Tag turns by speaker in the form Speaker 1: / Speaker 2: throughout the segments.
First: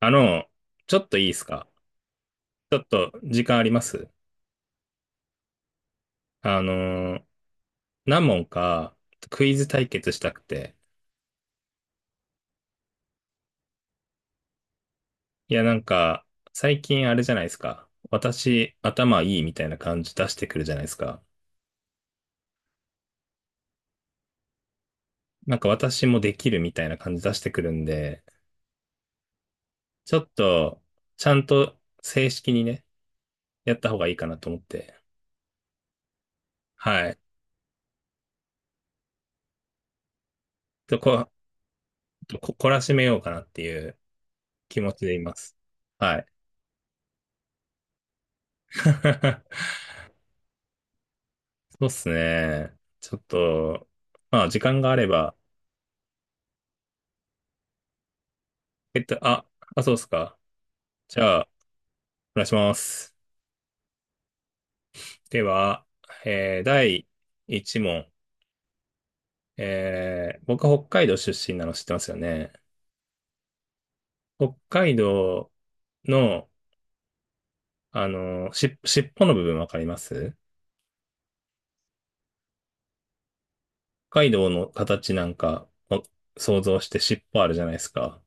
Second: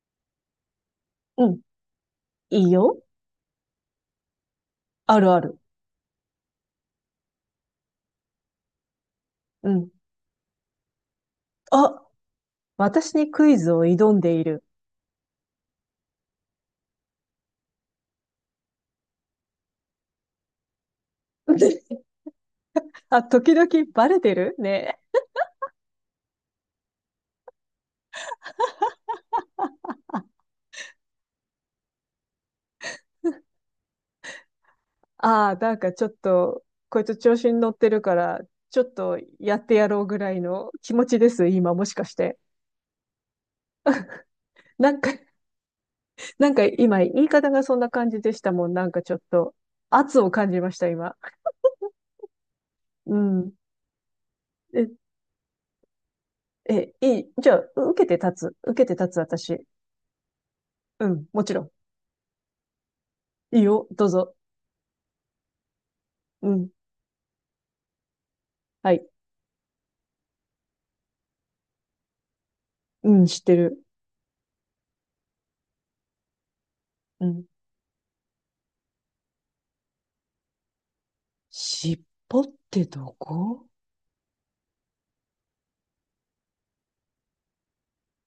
Speaker 1: あの、ちょっといいです
Speaker 2: うん。
Speaker 1: か？
Speaker 2: いい
Speaker 1: ちょっ
Speaker 2: よ。
Speaker 1: と時間あります？
Speaker 2: あるある。
Speaker 1: あのー何問かクイズ
Speaker 2: う
Speaker 1: 対
Speaker 2: ん。
Speaker 1: 決したくて。
Speaker 2: あ、私にクイズを挑んでいる。
Speaker 1: いや、なんか、最近あれじゃないですか。私、頭いいみたいな感じ出してくるじゃないですか。
Speaker 2: あ、時々バレてるね。
Speaker 1: なんか私もできるみたいな感じ出してくるんで、ちょっと、ちゃんと正式にね、やった方がいいかなと思って。
Speaker 2: ああ、なんかちょっと、こい
Speaker 1: は
Speaker 2: つ
Speaker 1: い。
Speaker 2: 調子に乗ってるから、ちょっとやってやろうぐらいの
Speaker 1: ち
Speaker 2: 気
Speaker 1: ょっ
Speaker 2: 持ち
Speaker 1: と
Speaker 2: です、今もしかして。
Speaker 1: 懲らしめようかなっていう気
Speaker 2: な
Speaker 1: 持
Speaker 2: ん
Speaker 1: ち
Speaker 2: か、
Speaker 1: でいます。はい。
Speaker 2: なんか今言い方がそんな感じでしたもん。なんかちょっと 圧を感じました、今。
Speaker 1: そうっすね。ち
Speaker 2: う
Speaker 1: ょっ
Speaker 2: ん。
Speaker 1: と、まあ、時間
Speaker 2: え、
Speaker 1: があれば、
Speaker 2: いい。じゃあ、受けて立つ。受けて
Speaker 1: えっ
Speaker 2: 立つ、
Speaker 1: と、あ、
Speaker 2: 私。
Speaker 1: そうっすか。
Speaker 2: う
Speaker 1: じ
Speaker 2: ん、
Speaker 1: ゃ
Speaker 2: も
Speaker 1: あ、
Speaker 2: ちろ
Speaker 1: お願いします。
Speaker 2: ん。いいよ、どうぞ。
Speaker 1: では、
Speaker 2: うん。
Speaker 1: 第1問。
Speaker 2: はい。
Speaker 1: 僕は北海道出身なの知ってますよね。
Speaker 2: うん、知ってる。
Speaker 1: 北海道の、
Speaker 2: うん。
Speaker 1: 尻尾の部分わかります？
Speaker 2: 尻尾ってどこ？
Speaker 1: 北海道の形なんか、想像して尻尾あるじゃないですか。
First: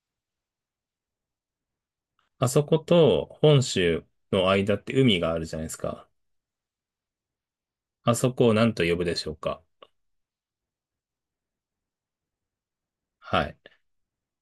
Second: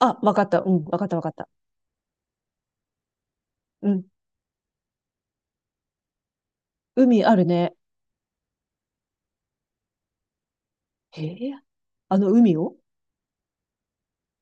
Speaker 2: あ、わかった。うん、わかったわかった。
Speaker 1: あそこと本
Speaker 2: う
Speaker 1: 州
Speaker 2: ん。
Speaker 1: の間って海があるじゃないですか。
Speaker 2: 海あるね。
Speaker 1: あそこを何と呼ぶでしょうか？
Speaker 2: へえ。あの海を？
Speaker 1: はい。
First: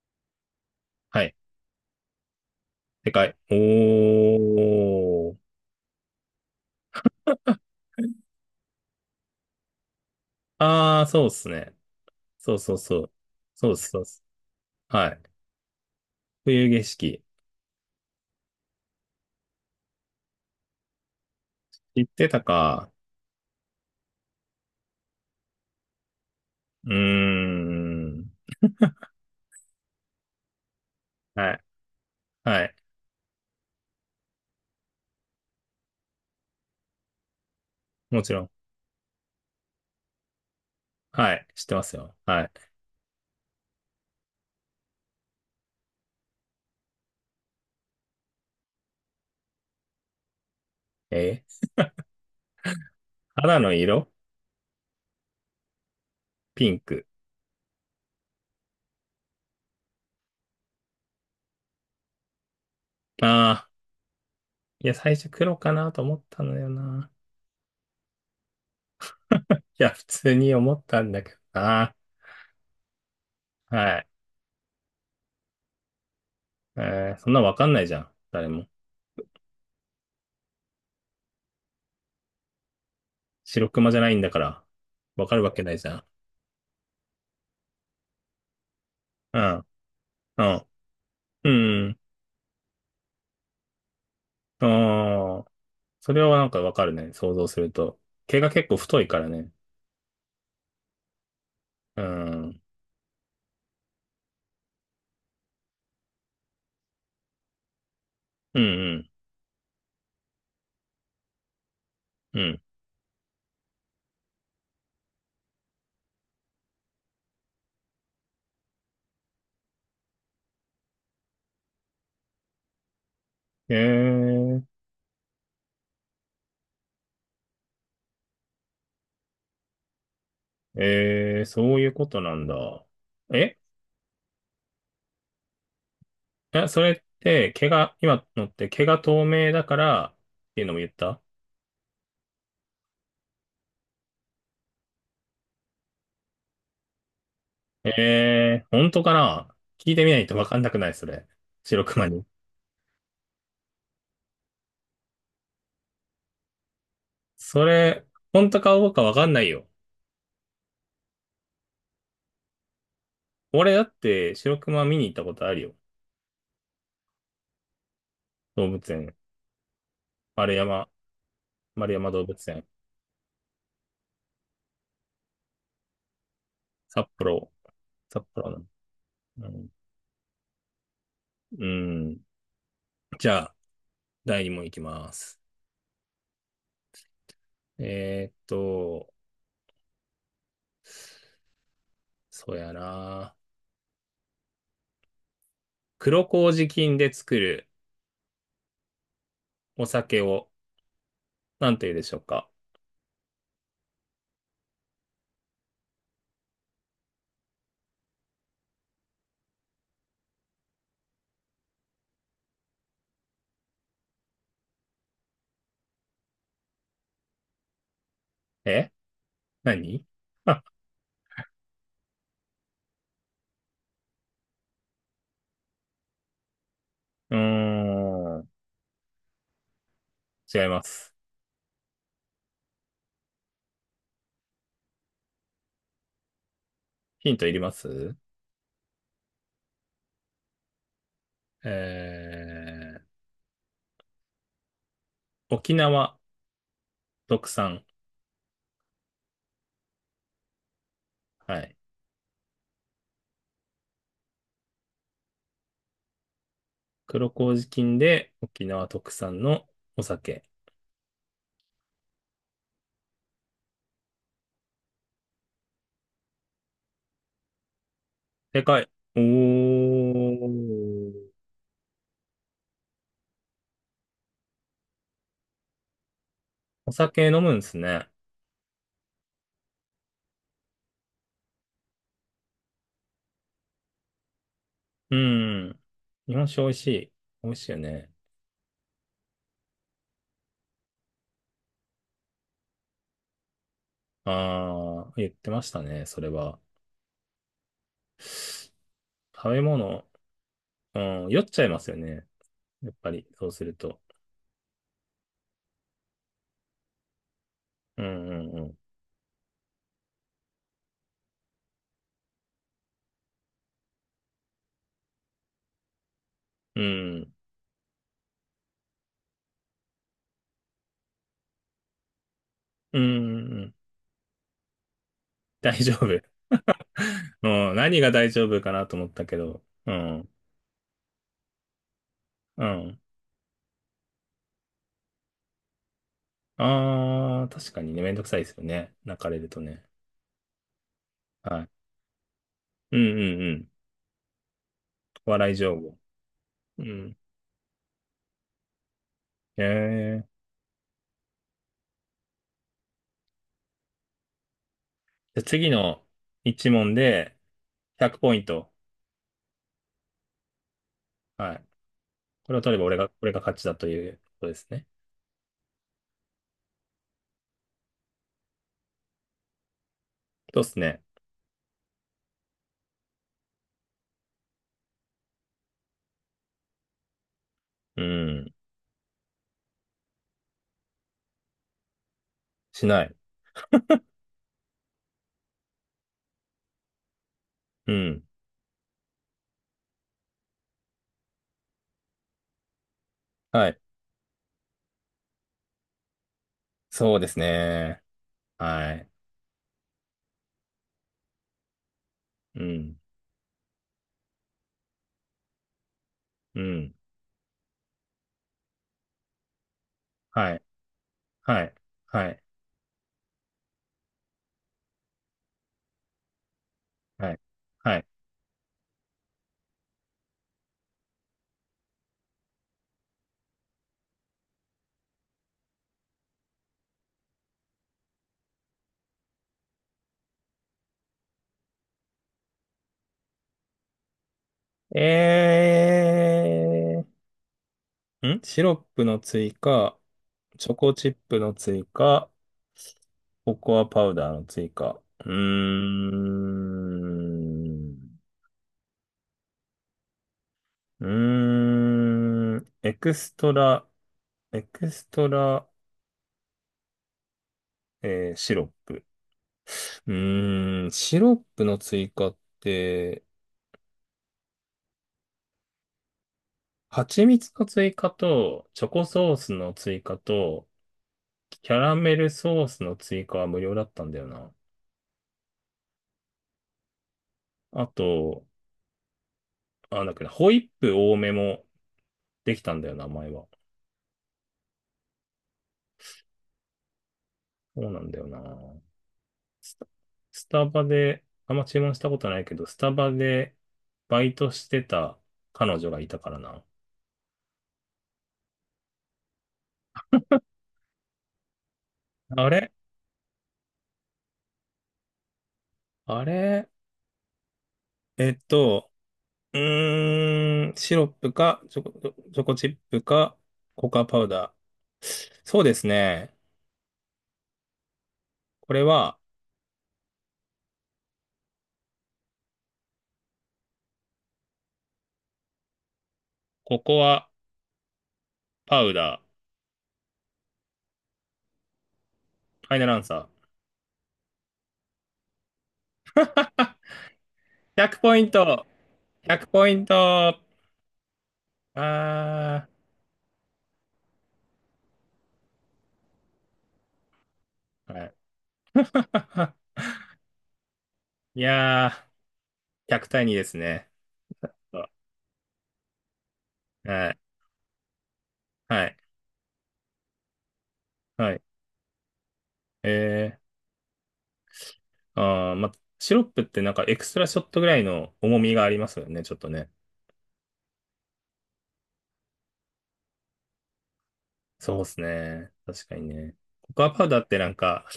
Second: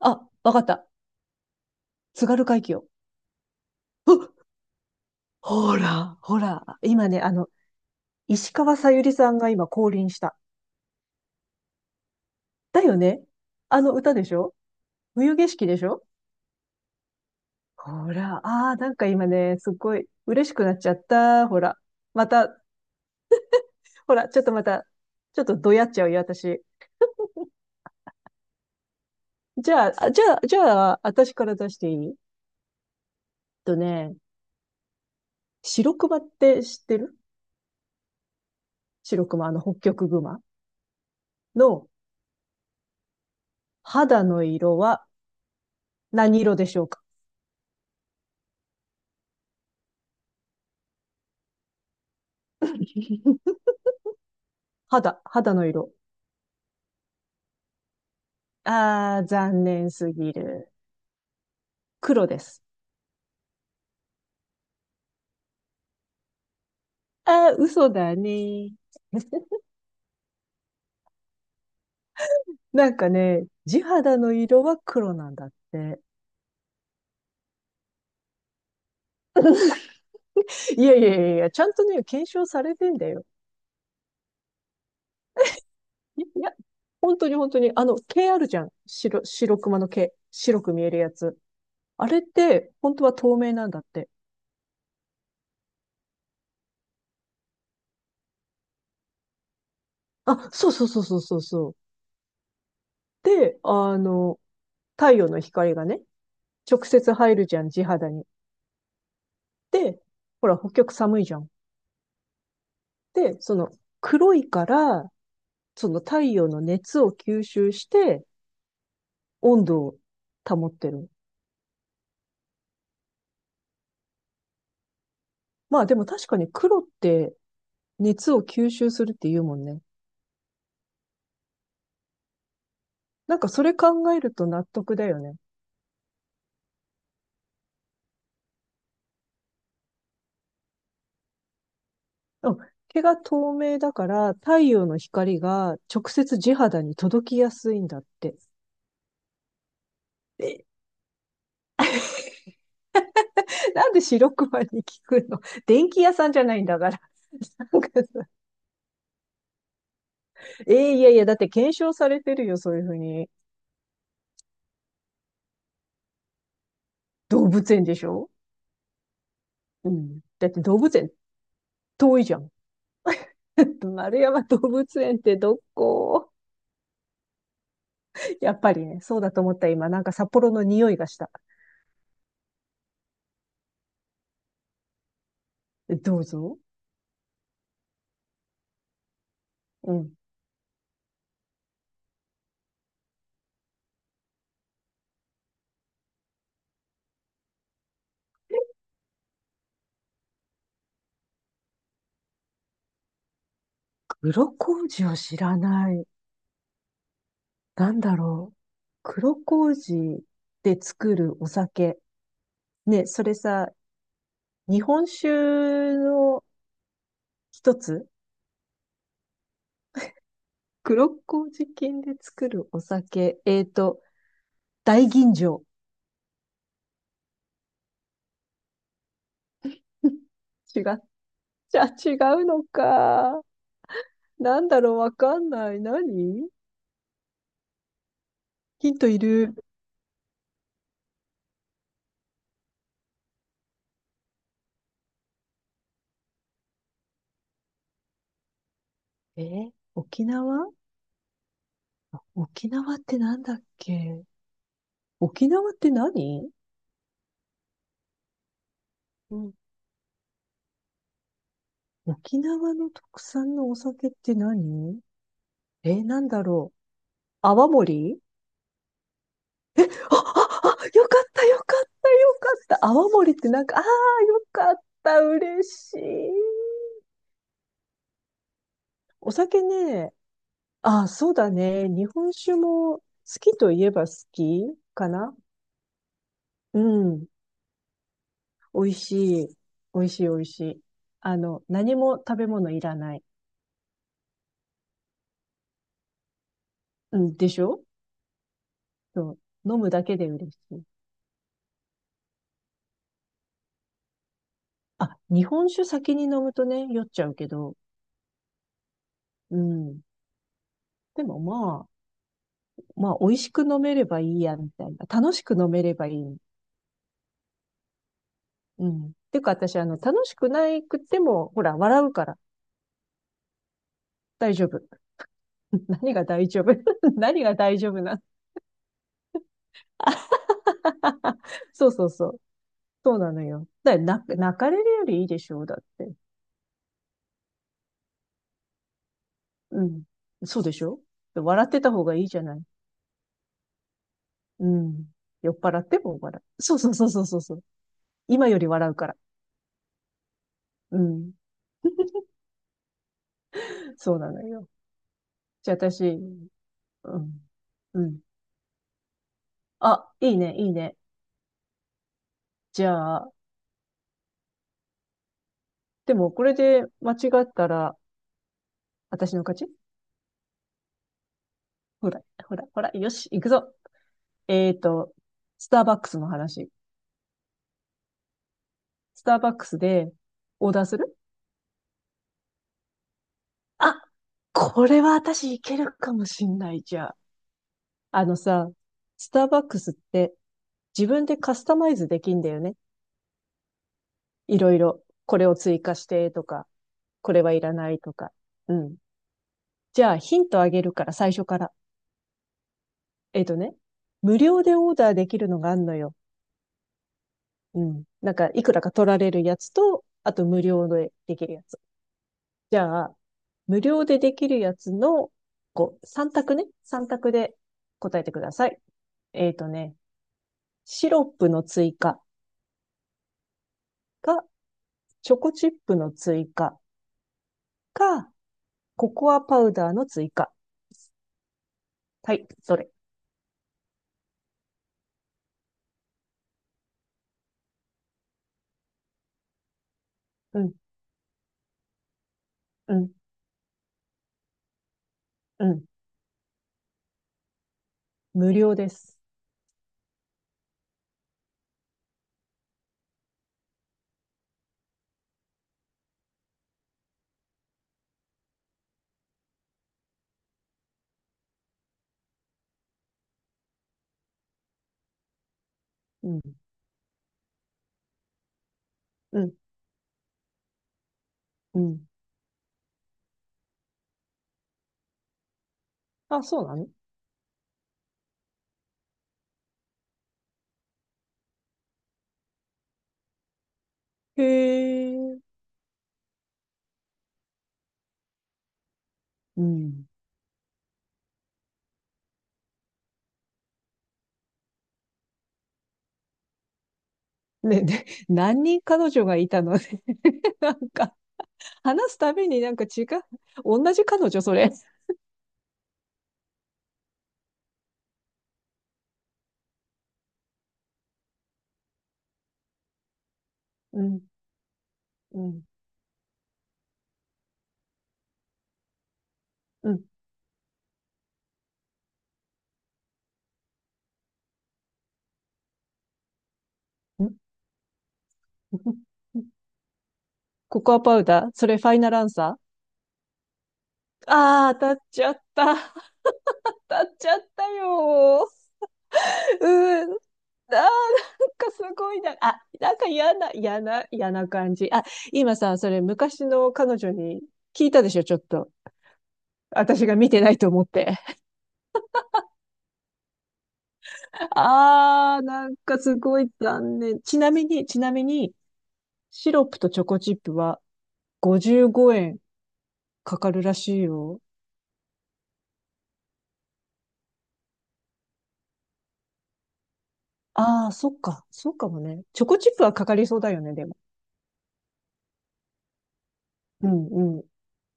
Speaker 2: あ、わかった。
Speaker 1: はい。
Speaker 2: 津軽海峡。
Speaker 1: でかい。
Speaker 2: う
Speaker 1: おー。
Speaker 2: ほら、ほら。今ね、あの、石川さゆりさんが今降臨した。
Speaker 1: ああ、そうっすね。そうそう
Speaker 2: だよ
Speaker 1: そう。
Speaker 2: ね。
Speaker 1: そうっ
Speaker 2: あ
Speaker 1: す、
Speaker 2: の
Speaker 1: そうっ
Speaker 2: 歌
Speaker 1: す。
Speaker 2: でしょ？
Speaker 1: はい。
Speaker 2: 冬景色でしょ？
Speaker 1: 冬景色。
Speaker 2: ほら、ああ、なんか今ね、すっごい嬉しくなっちゃった。ほら。
Speaker 1: 知っ
Speaker 2: ま
Speaker 1: てた
Speaker 2: た、
Speaker 1: か。
Speaker 2: ほら、ちょっとまた、ちょっとどやっちゃうよ、私。
Speaker 1: うーん。
Speaker 2: じゃあ、あじゃあ、じゃあ、私か
Speaker 1: は
Speaker 2: ら
Speaker 1: い。
Speaker 2: 出していい？
Speaker 1: はい。
Speaker 2: とね、白熊って知ってる？
Speaker 1: もちろん。
Speaker 2: 白熊、あの北極熊
Speaker 1: はい。知ってま
Speaker 2: の
Speaker 1: すよ。はい。
Speaker 2: 肌の色は何色でしょうか？
Speaker 1: えー肌 の色。
Speaker 2: 肌、肌の色。
Speaker 1: ピンク。
Speaker 2: あー、残念すぎる。黒です。
Speaker 1: ああ。いや、最初黒かなと思ったのよな。
Speaker 2: あー、嘘だね。
Speaker 1: い や、普通に思ったんだけどな。
Speaker 2: なんかね、地
Speaker 1: はい。
Speaker 2: 肌の色は黒なんだって。
Speaker 1: そんなわかんないじゃん。誰も。
Speaker 2: いやいやいやいや、ちゃんとね、検証されてんだよ。
Speaker 1: 白熊じゃないんだから。わかるわけないじゃん。
Speaker 2: いいや、本当に本当に、あの、毛あるじゃん。白、
Speaker 1: う
Speaker 2: 白
Speaker 1: ん。
Speaker 2: 熊の毛。
Speaker 1: う
Speaker 2: 白
Speaker 1: ん。
Speaker 2: く見えるやつ。
Speaker 1: うん。
Speaker 2: あれって、本当は透明なんだって。
Speaker 1: ああ、それはなんかわかるね。想像すると。毛が結構太いからね。
Speaker 2: あ、そうそうそうそうそうそう。
Speaker 1: うん。うん
Speaker 2: で、あの、太陽の光がね、直接入るじゃん、地肌に。
Speaker 1: うん
Speaker 2: で、ほら、北極寒いじゃん。
Speaker 1: うん。
Speaker 2: で、その、黒いから、その太陽の熱を吸収して、温度を保ってる。
Speaker 1: ええ、
Speaker 2: まあでも確かに黒って熱を吸収するって言うもんね。
Speaker 1: ええ、そういうことなんだ。
Speaker 2: なんか
Speaker 1: え
Speaker 2: それ考えると納得だよね。
Speaker 1: え、それって毛が、今のって毛が透明だからっていうのも言った？
Speaker 2: うん。毛が透明だから太陽の光が直接地肌に届きやすいんだって。
Speaker 1: ええ、本当かな聞いてみないとわか
Speaker 2: え、
Speaker 1: んなくない、それ。白熊に。
Speaker 2: なんで白熊に聞くの？ 電気屋さんじゃないんだから。
Speaker 1: そ
Speaker 2: なんか
Speaker 1: れ、
Speaker 2: さ、
Speaker 1: 本当かどうかわかんないよ。
Speaker 2: いやいや、だって検証されてるよ、そういうふうに。
Speaker 1: 俺だって白熊見に行ったことあるよ。
Speaker 2: 動物園でしょ？
Speaker 1: 動物園。
Speaker 2: うん。だっ
Speaker 1: 丸
Speaker 2: て動
Speaker 1: 山、
Speaker 2: 物園
Speaker 1: 丸山
Speaker 2: 遠い
Speaker 1: 動
Speaker 2: じゃ
Speaker 1: 物
Speaker 2: ん。
Speaker 1: 園。
Speaker 2: 丸山動物園ってどこ？
Speaker 1: 札幌。札幌
Speaker 2: やっ
Speaker 1: の。
Speaker 2: ぱりね、そうだと
Speaker 1: う
Speaker 2: 思った
Speaker 1: ん。
Speaker 2: 今、なんか札幌の匂いがした。
Speaker 1: うん。じゃあ、第2問いきます。
Speaker 2: どうぞ。
Speaker 1: えーっと、
Speaker 2: うん。
Speaker 1: そうやな。黒麹菌で作るお酒を何と言うでしょうか？
Speaker 2: 黒麹を知らない。なんだろう。黒麹で作るお酒。ね、それさ、日本酒の一つ？
Speaker 1: え、何、あ、
Speaker 2: 黒麹菌で作るお酒。大吟醸。
Speaker 1: うーん。違い
Speaker 2: 違
Speaker 1: ま
Speaker 2: っ
Speaker 1: す。
Speaker 2: ちゃ違うのか。なんだろう、わかんない。何？
Speaker 1: ヒントいります？
Speaker 2: ヒントいる。
Speaker 1: え沖縄特産。
Speaker 2: 沖縄？
Speaker 1: はい。
Speaker 2: 沖縄ってなんだっけ？沖縄って何？
Speaker 1: 黒麹菌で沖縄特
Speaker 2: う
Speaker 1: 産
Speaker 2: ん。
Speaker 1: のお酒。
Speaker 2: 沖縄の特産のお酒って何？なんだろう。泡盛？
Speaker 1: でかい。お
Speaker 2: あ、あ、あ、よかっ
Speaker 1: ー。
Speaker 2: た、よかった、よかった。泡盛ってなんか、ああ、よかった、嬉しい。
Speaker 1: お酒飲むんですね。
Speaker 2: お酒ね、あ、そうだね。日本酒も好きといえば好きか
Speaker 1: う
Speaker 2: な。
Speaker 1: ん。日本酒美味
Speaker 2: う
Speaker 1: しい。
Speaker 2: ん。
Speaker 1: 美味しいよね。
Speaker 2: 美味しい。美味しい美味しい。あの、何も食べ物いらない。
Speaker 1: ああ、言ってましたね、それは。
Speaker 2: うん、でしょ？そ
Speaker 1: 食べ
Speaker 2: う。飲むだ
Speaker 1: 物、
Speaker 2: けで嬉しい。
Speaker 1: うん、酔っちゃいますよね。やっぱり、そうすると。
Speaker 2: あ、日本酒先に飲むとね、酔っちゃうけど。
Speaker 1: うんうんうん。
Speaker 2: うん。でもまあ、まあ、美味しく飲めればいいや、みたいな。楽しく飲めればいい。
Speaker 1: うん。
Speaker 2: うん。てか私、あの、楽しくないくても、ほら、笑うから
Speaker 1: うんうんうん。
Speaker 2: 大丈夫。
Speaker 1: 大 丈夫。
Speaker 2: 何が 大丈夫？ 何
Speaker 1: う
Speaker 2: が
Speaker 1: ん、
Speaker 2: 大丈
Speaker 1: 何
Speaker 2: 夫
Speaker 1: が
Speaker 2: な？
Speaker 1: 大丈夫かなと思ったけど。うん。
Speaker 2: そうそうそう。
Speaker 1: うん。
Speaker 2: そうなのよ。だから泣く泣かれるよりいいでしょう、だって。
Speaker 1: ああ、確かにね、めんどくさいですよね。泣かれると
Speaker 2: う
Speaker 1: ね。
Speaker 2: ん。そうでしょ？
Speaker 1: は
Speaker 2: 笑っ
Speaker 1: い。
Speaker 2: てた方がいいじゃない。
Speaker 1: うんうんうん。
Speaker 2: うん。
Speaker 1: お笑
Speaker 2: 酔
Speaker 1: い
Speaker 2: っ
Speaker 1: 情
Speaker 2: 払っ
Speaker 1: 報。
Speaker 2: ても笑う。そう
Speaker 1: う
Speaker 2: そうそう
Speaker 1: ん。
Speaker 2: そうそうそう。今より笑うから。
Speaker 1: ええ。
Speaker 2: うん。そうなのよ。
Speaker 1: じゃあ次
Speaker 2: じゃあ私、
Speaker 1: の一問
Speaker 2: う
Speaker 1: で
Speaker 2: ん。う
Speaker 1: 100
Speaker 2: ん。
Speaker 1: ポイント。
Speaker 2: あ、いいね、いいね。
Speaker 1: はい。これを取れば
Speaker 2: じ
Speaker 1: 俺が、
Speaker 2: ゃ
Speaker 1: 俺
Speaker 2: あ、
Speaker 1: が勝ちだということですね。
Speaker 2: でもこれで間違ったら、私の勝ち。
Speaker 1: そうですね。
Speaker 2: ほら、ほら、ほら、よし、行くぞ。えーと、スターバックスの話。
Speaker 1: うん。
Speaker 2: スターバックスでオーダーする？
Speaker 1: しない。
Speaker 2: あ、これは私いけるかもしんないじゃあ。
Speaker 1: うん。
Speaker 2: あのさ、スターバックスって自分でカスタマイズできんだよね。
Speaker 1: はい。
Speaker 2: いろいろ。これを追加してとか、
Speaker 1: そうで
Speaker 2: こ
Speaker 1: す
Speaker 2: れはいらない
Speaker 1: ね。
Speaker 2: とか。う
Speaker 1: は
Speaker 2: ん。
Speaker 1: い。
Speaker 2: じゃあヒントあげるから最初から。
Speaker 1: うん。
Speaker 2: えっとね、無料でオーダーできるのがあんのよ。
Speaker 1: うん。
Speaker 2: うん。なんかいくらか取られるやつと、あと
Speaker 1: はい。
Speaker 2: 無料でできる
Speaker 1: は
Speaker 2: や
Speaker 1: い。
Speaker 2: つ。
Speaker 1: はい。
Speaker 2: じゃあ、無料でできるやつの、こう、3択ね。3
Speaker 1: は
Speaker 2: 択
Speaker 1: い。
Speaker 2: で
Speaker 1: はい。
Speaker 2: 答えてください。えっとね、シロップの追加か、チョコチップの追加か、ココアパウダーの追加。はい、どれ？
Speaker 1: えシロップの追加、
Speaker 2: う
Speaker 1: チ
Speaker 2: ん、
Speaker 1: ョコチップの追加、
Speaker 2: うん、
Speaker 1: ココアパウダーの追加。うー
Speaker 2: うん。
Speaker 1: ん。
Speaker 2: 無料です。
Speaker 1: うーん。エクストラ、エクストラ、えーシロップ。うーん、シロップの追加って、
Speaker 2: うん、
Speaker 1: 蜂蜜の追加と、チョコソー
Speaker 2: う
Speaker 1: ス
Speaker 2: ん、
Speaker 1: の追加と、キャ
Speaker 2: う
Speaker 1: ラ
Speaker 2: ん。
Speaker 1: メルソースの追加は無料だったんだよな。
Speaker 2: あ、そうなの？
Speaker 1: あと、だけど、ホイップ多めもできたんだよな、前は。
Speaker 2: へえ。
Speaker 1: そうなんだよな。
Speaker 2: う
Speaker 1: スタ、
Speaker 2: ん。
Speaker 1: スタバで、あんま注文したことないけど、スタバでバイトしてた彼女がいたからな。
Speaker 2: ね、で何人彼女がいたのね。なんか、話すたび
Speaker 1: あ
Speaker 2: にな
Speaker 1: れ
Speaker 2: んか違う。同じ彼女、それ。
Speaker 1: あれえっと、うーん、シロップか、チョコチップか、ココ
Speaker 2: う
Speaker 1: アパ
Speaker 2: ん、
Speaker 1: ウダー。
Speaker 2: う
Speaker 1: そ
Speaker 2: ん。
Speaker 1: うですね。これは、
Speaker 2: うん。
Speaker 1: ココアパウダ ー。
Speaker 2: んんココアパウダーそれファイナルアンサー？
Speaker 1: ファイナルアンサー。
Speaker 2: ああー、当たっちゃった。当たっちゃった
Speaker 1: 100ポイン
Speaker 2: よ
Speaker 1: ト !100
Speaker 2: ー。
Speaker 1: ポイン
Speaker 2: うーん。あ
Speaker 1: ト。
Speaker 2: ー、なんかすごいな。あ、
Speaker 1: あ
Speaker 2: なんか嫌な、嫌な、嫌な感じ。あ、今さ、それ昔の彼女に聞い
Speaker 1: ー、
Speaker 2: た
Speaker 1: は
Speaker 2: で
Speaker 1: い。
Speaker 2: しょ、ちょっと。私が見てないと思って。
Speaker 1: いやー、100対2ですね。
Speaker 2: あー、なんかすごい残
Speaker 1: はい、
Speaker 2: 念。ちなみに、ちなみに、
Speaker 1: はい、
Speaker 2: シロップとチョコチップは
Speaker 1: はい。
Speaker 2: 55円か
Speaker 1: え
Speaker 2: かるらしいよ。
Speaker 1: ま、シロップってなんかエクストラショットぐらいの重みがありますよね、ちょっとね。
Speaker 2: ああ、そっか。そうかもね。チョコチップはかかりそうだよね、でも。
Speaker 1: そうですね。確かにね。ココ
Speaker 2: う
Speaker 1: アパ
Speaker 2: ん、
Speaker 1: ウダーって
Speaker 2: うん。
Speaker 1: なんか、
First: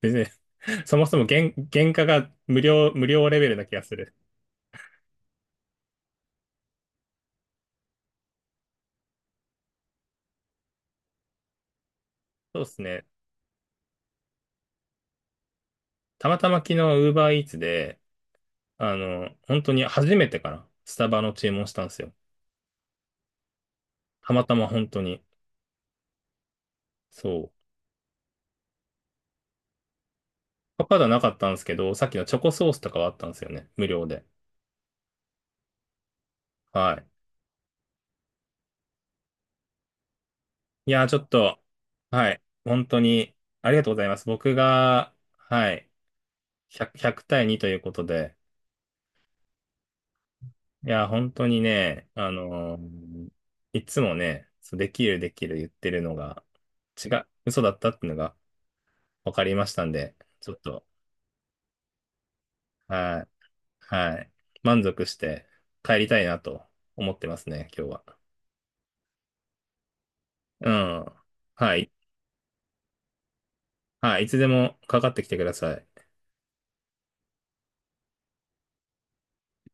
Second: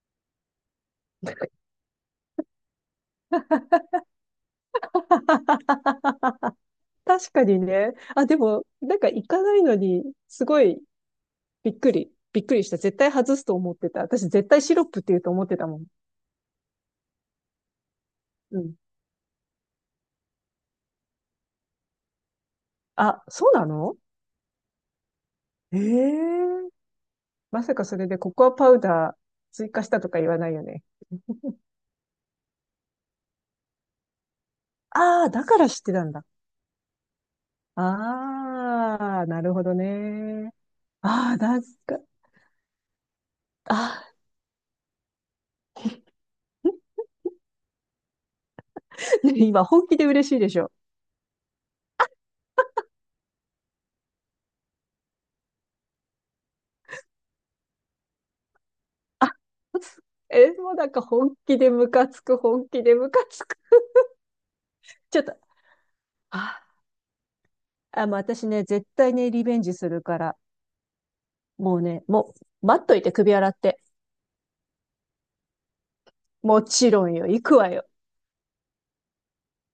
Speaker 1: 別に。 そもそも原価が無料、無料レベルな気がする。
Speaker 2: 確かにね。あ、でも、なんか行かないのに、すごいびっくり。びっく
Speaker 1: そ
Speaker 2: り
Speaker 1: う
Speaker 2: し
Speaker 1: で
Speaker 2: た。
Speaker 1: す
Speaker 2: 絶
Speaker 1: ね。
Speaker 2: 対外すと思ってた。私絶対シロップって言うと思ってたもん。
Speaker 1: たまたま昨日 Uber Eats で、
Speaker 2: うん。
Speaker 1: 本当に初めてかな。スタバの注文したんですよ。
Speaker 2: あ、そうなの？
Speaker 1: たまたま本当に。
Speaker 2: ええ。
Speaker 1: そ
Speaker 2: ま
Speaker 1: う。
Speaker 2: さかそれでココアパウダー追加したとか言わないよね。
Speaker 1: ココアパウダーなかったんですけど、さっきのチョコソースとかはあったんですよね。無料で。
Speaker 2: ああ、だから知ってたんだ。
Speaker 1: は
Speaker 2: ああ、なるほどね。
Speaker 1: い。いやー、ちょっ
Speaker 2: ああ、な
Speaker 1: と、
Speaker 2: んか、
Speaker 1: はい。本当に、あ
Speaker 2: あ
Speaker 1: りがとうござい
Speaker 2: あ、
Speaker 1: ます。僕が、はい。1 0 100対2ということで、
Speaker 2: ね今、本気で嬉しいでしょ？
Speaker 1: いや、本当にね、いつもね、そう、できるできる言ってるのが、違う、嘘だったっていうのが分
Speaker 2: あ、
Speaker 1: かりましたん で、ち
Speaker 2: え、
Speaker 1: ょっ
Speaker 2: もう
Speaker 1: と、
Speaker 2: なんか本気でムカつく、本気でム
Speaker 1: は
Speaker 2: カ
Speaker 1: い、
Speaker 2: つく。
Speaker 1: はい、満足し
Speaker 2: ちょっと、
Speaker 1: て帰りたいな
Speaker 2: あ、
Speaker 1: と思ってますね、今日
Speaker 2: もう
Speaker 1: は。
Speaker 2: 私ね、絶対ね、リベンジするから、
Speaker 1: うん。は
Speaker 2: もう
Speaker 1: い、
Speaker 2: ね、もう、待っといて、首洗って。
Speaker 1: はい、いつでもかかってきてください。
Speaker 2: もちろんよ、行くわよ。